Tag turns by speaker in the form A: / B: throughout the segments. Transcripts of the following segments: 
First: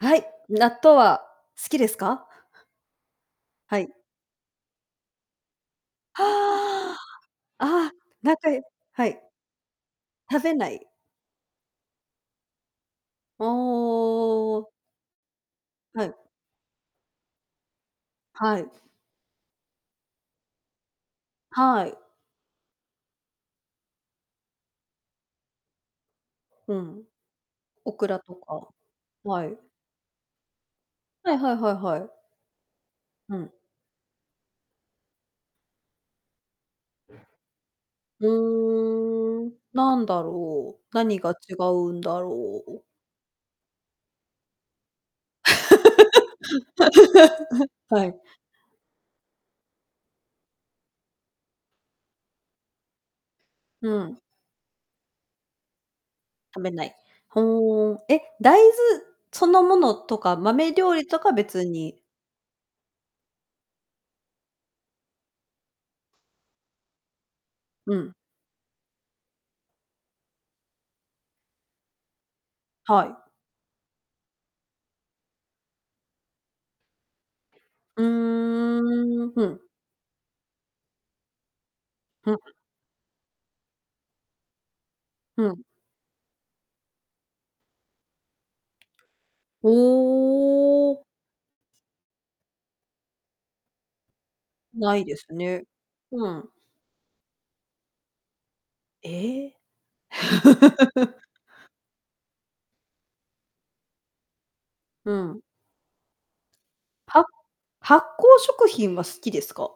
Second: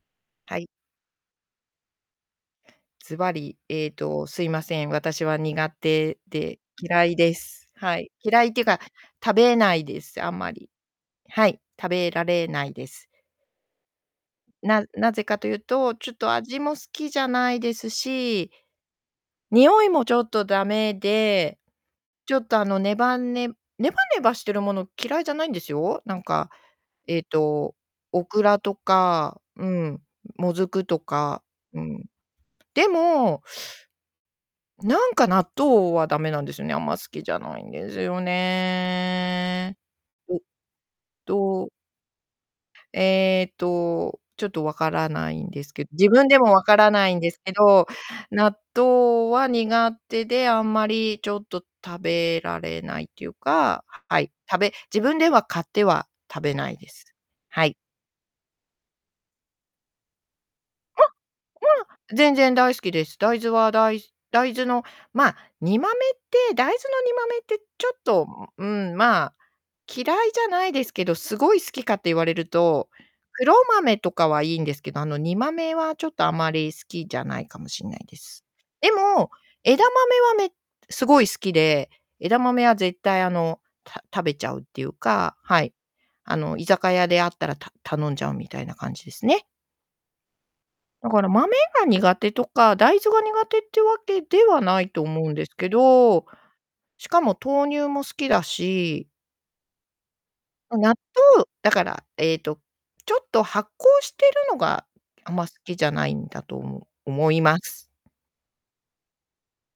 A: はい。
B: はい。
A: 納豆は好きですか？
B: ずばり。
A: は
B: ええ
A: い。
B: と、すいません。私は苦手
A: は
B: で、
A: あ。
B: 嫌いで
A: あ
B: す。
A: あ、
B: はい。
A: 何
B: 嫌いって
A: 回
B: いうか、
A: はい。
B: 食べないです、あん
A: 食
B: ま
A: べな
B: り。
A: い。
B: はい。食べられないです。
A: おおおおおお-おお。
B: ななぜかというと、
A: は
B: ちょ
A: い。
B: っと味も好きじゃないですし
A: はい。
B: 匂いも、ちょっと駄目で、
A: はい。
B: ちょっと、あの、ねばねねばねばしてるもの、嫌いじゃないんですよ。なんか、
A: うん。
B: ええと、
A: オクラ
B: オ
A: と
B: クラ
A: か。
B: とか
A: はい。
B: うん。もずくと
A: はい
B: か
A: はいはい
B: う
A: は
B: ん。
A: い。
B: で
A: う
B: も
A: ん。
B: なんか、納豆は駄目なんですよね。あんま、好きじゃないんですよ
A: うーん。
B: ね。
A: なんだ
B: う
A: ろう。何が違
B: と
A: うんだろう。
B: ええと、ちょっと分からないんですけ自分でも分からないんですけど、
A: はい。
B: 納豆は苦手で、あんまり、ちょっと食べられないっていうか
A: うん。
B: はい。食べ自分では買っては食べ
A: 食
B: な
A: べ
B: い
A: な
B: で
A: い。
B: す。はい。
A: ほお。え、大豆そのものとか、豆料
B: あ、う
A: 理
B: わ。
A: とか別に
B: 全然大好きです。大豆は大す大豆の、まあ、煮豆って大豆の煮豆ってちょ
A: う
B: っ
A: ん。
B: と、んんまあ、嫌いじゃないですけど、すごい好きかって言われると、
A: はい。
B: 黒豆とかはいいんですけど、あの、煮豆は、ちょっとあまり好きじゃないかもしんな
A: う
B: いです。で
A: ーん、
B: も、
A: ふん。
B: 枝豆はね、めすごい好きで、
A: ふ
B: 枝
A: ん。
B: 豆は絶対、あの、た食べちゃうっていうか。
A: う
B: は
A: ん。
B: い。あの、居酒屋であったら、た頼んじゃうみたいな感じですね。
A: おお。
B: だから、豆が苦手とか、大豆が苦手ってわけではない
A: な
B: と
A: いで
B: 思
A: す
B: うんです
A: ね。
B: けど。
A: うん。
B: しかも豆乳も好きだし。
A: ええ。
B: ま、納 豆だから、ええと、ちょっと発酵してるのが、
A: う
B: あん
A: ん。
B: ま好きじゃないんだと思う
A: は
B: 思います。
A: 発酵食品は好きですか？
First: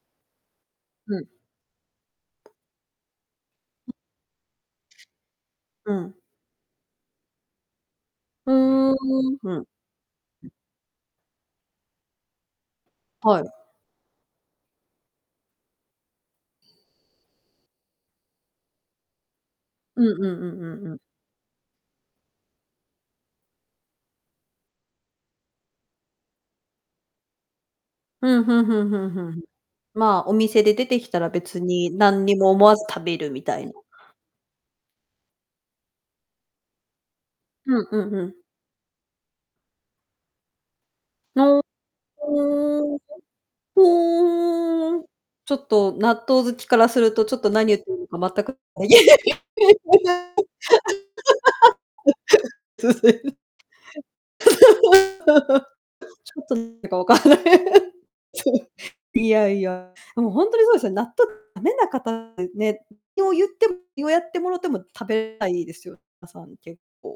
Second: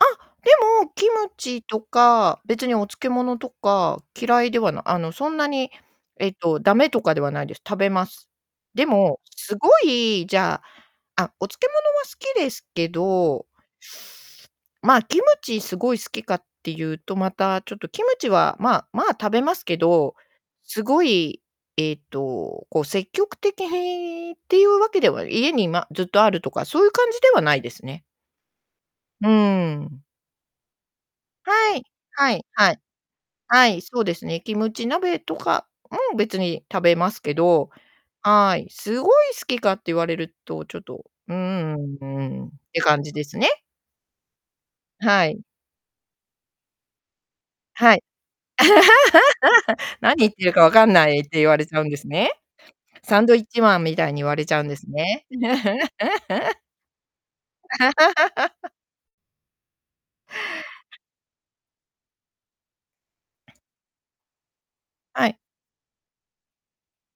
B: あ、でも、キ
A: うん。
B: ムチとか、別にお漬物とか、嫌いではなあの、そんなに、
A: ん、うん。
B: ええと、駄目とかではないです。食べます。
A: ふ
B: でも、
A: ん。ふ
B: す
A: ん。
B: ごい、じゃああ、お漬物は好きですけ
A: はい。
B: どまあ、キムチすごい好きかっていうと、また、ちょっとキムチは、まあまあ、食べますけ
A: うん
B: ど、
A: うんうんう
B: す
A: んうん。
B: ごい、ええっと、こう、積極的へいっていうわけでは家に、まあ、ずっとあるとか、そういう感じではないですね。
A: うん、ふんふんふんふ
B: う
A: んふん。
B: ーん。
A: まあ、お店で出てきたら、別
B: はい。
A: に何
B: は
A: に
B: い、
A: も思
B: は
A: わ
B: い。
A: ず食べるみたい
B: は
A: な。
B: い、そうですね。キムチ鍋とかも、別に食べますけど
A: うんうんうん。
B: はい。すごい好きかって言われると、ちょっと、うー
A: の
B: ん、うん。って
A: うーん。
B: 感
A: と。
B: じですね。
A: ふうん。
B: はい。
A: ちょっと、納豆好きからすると、ちょっと何言って
B: はい。
A: るのか全く
B: 「何言ってるか分かんない」って言われちゃうんですね。サンド イッチマンみたいに言わ れ
A: ち
B: ちゃうんですね。
A: ょっと なんかわかんない。そう。いやいや。もう、ほんとに、そうですよね。納豆ダメな方ってね。ひょう言ってよやってもろても、食
B: は
A: べ
B: い。
A: ないですよ。みなさん、結構。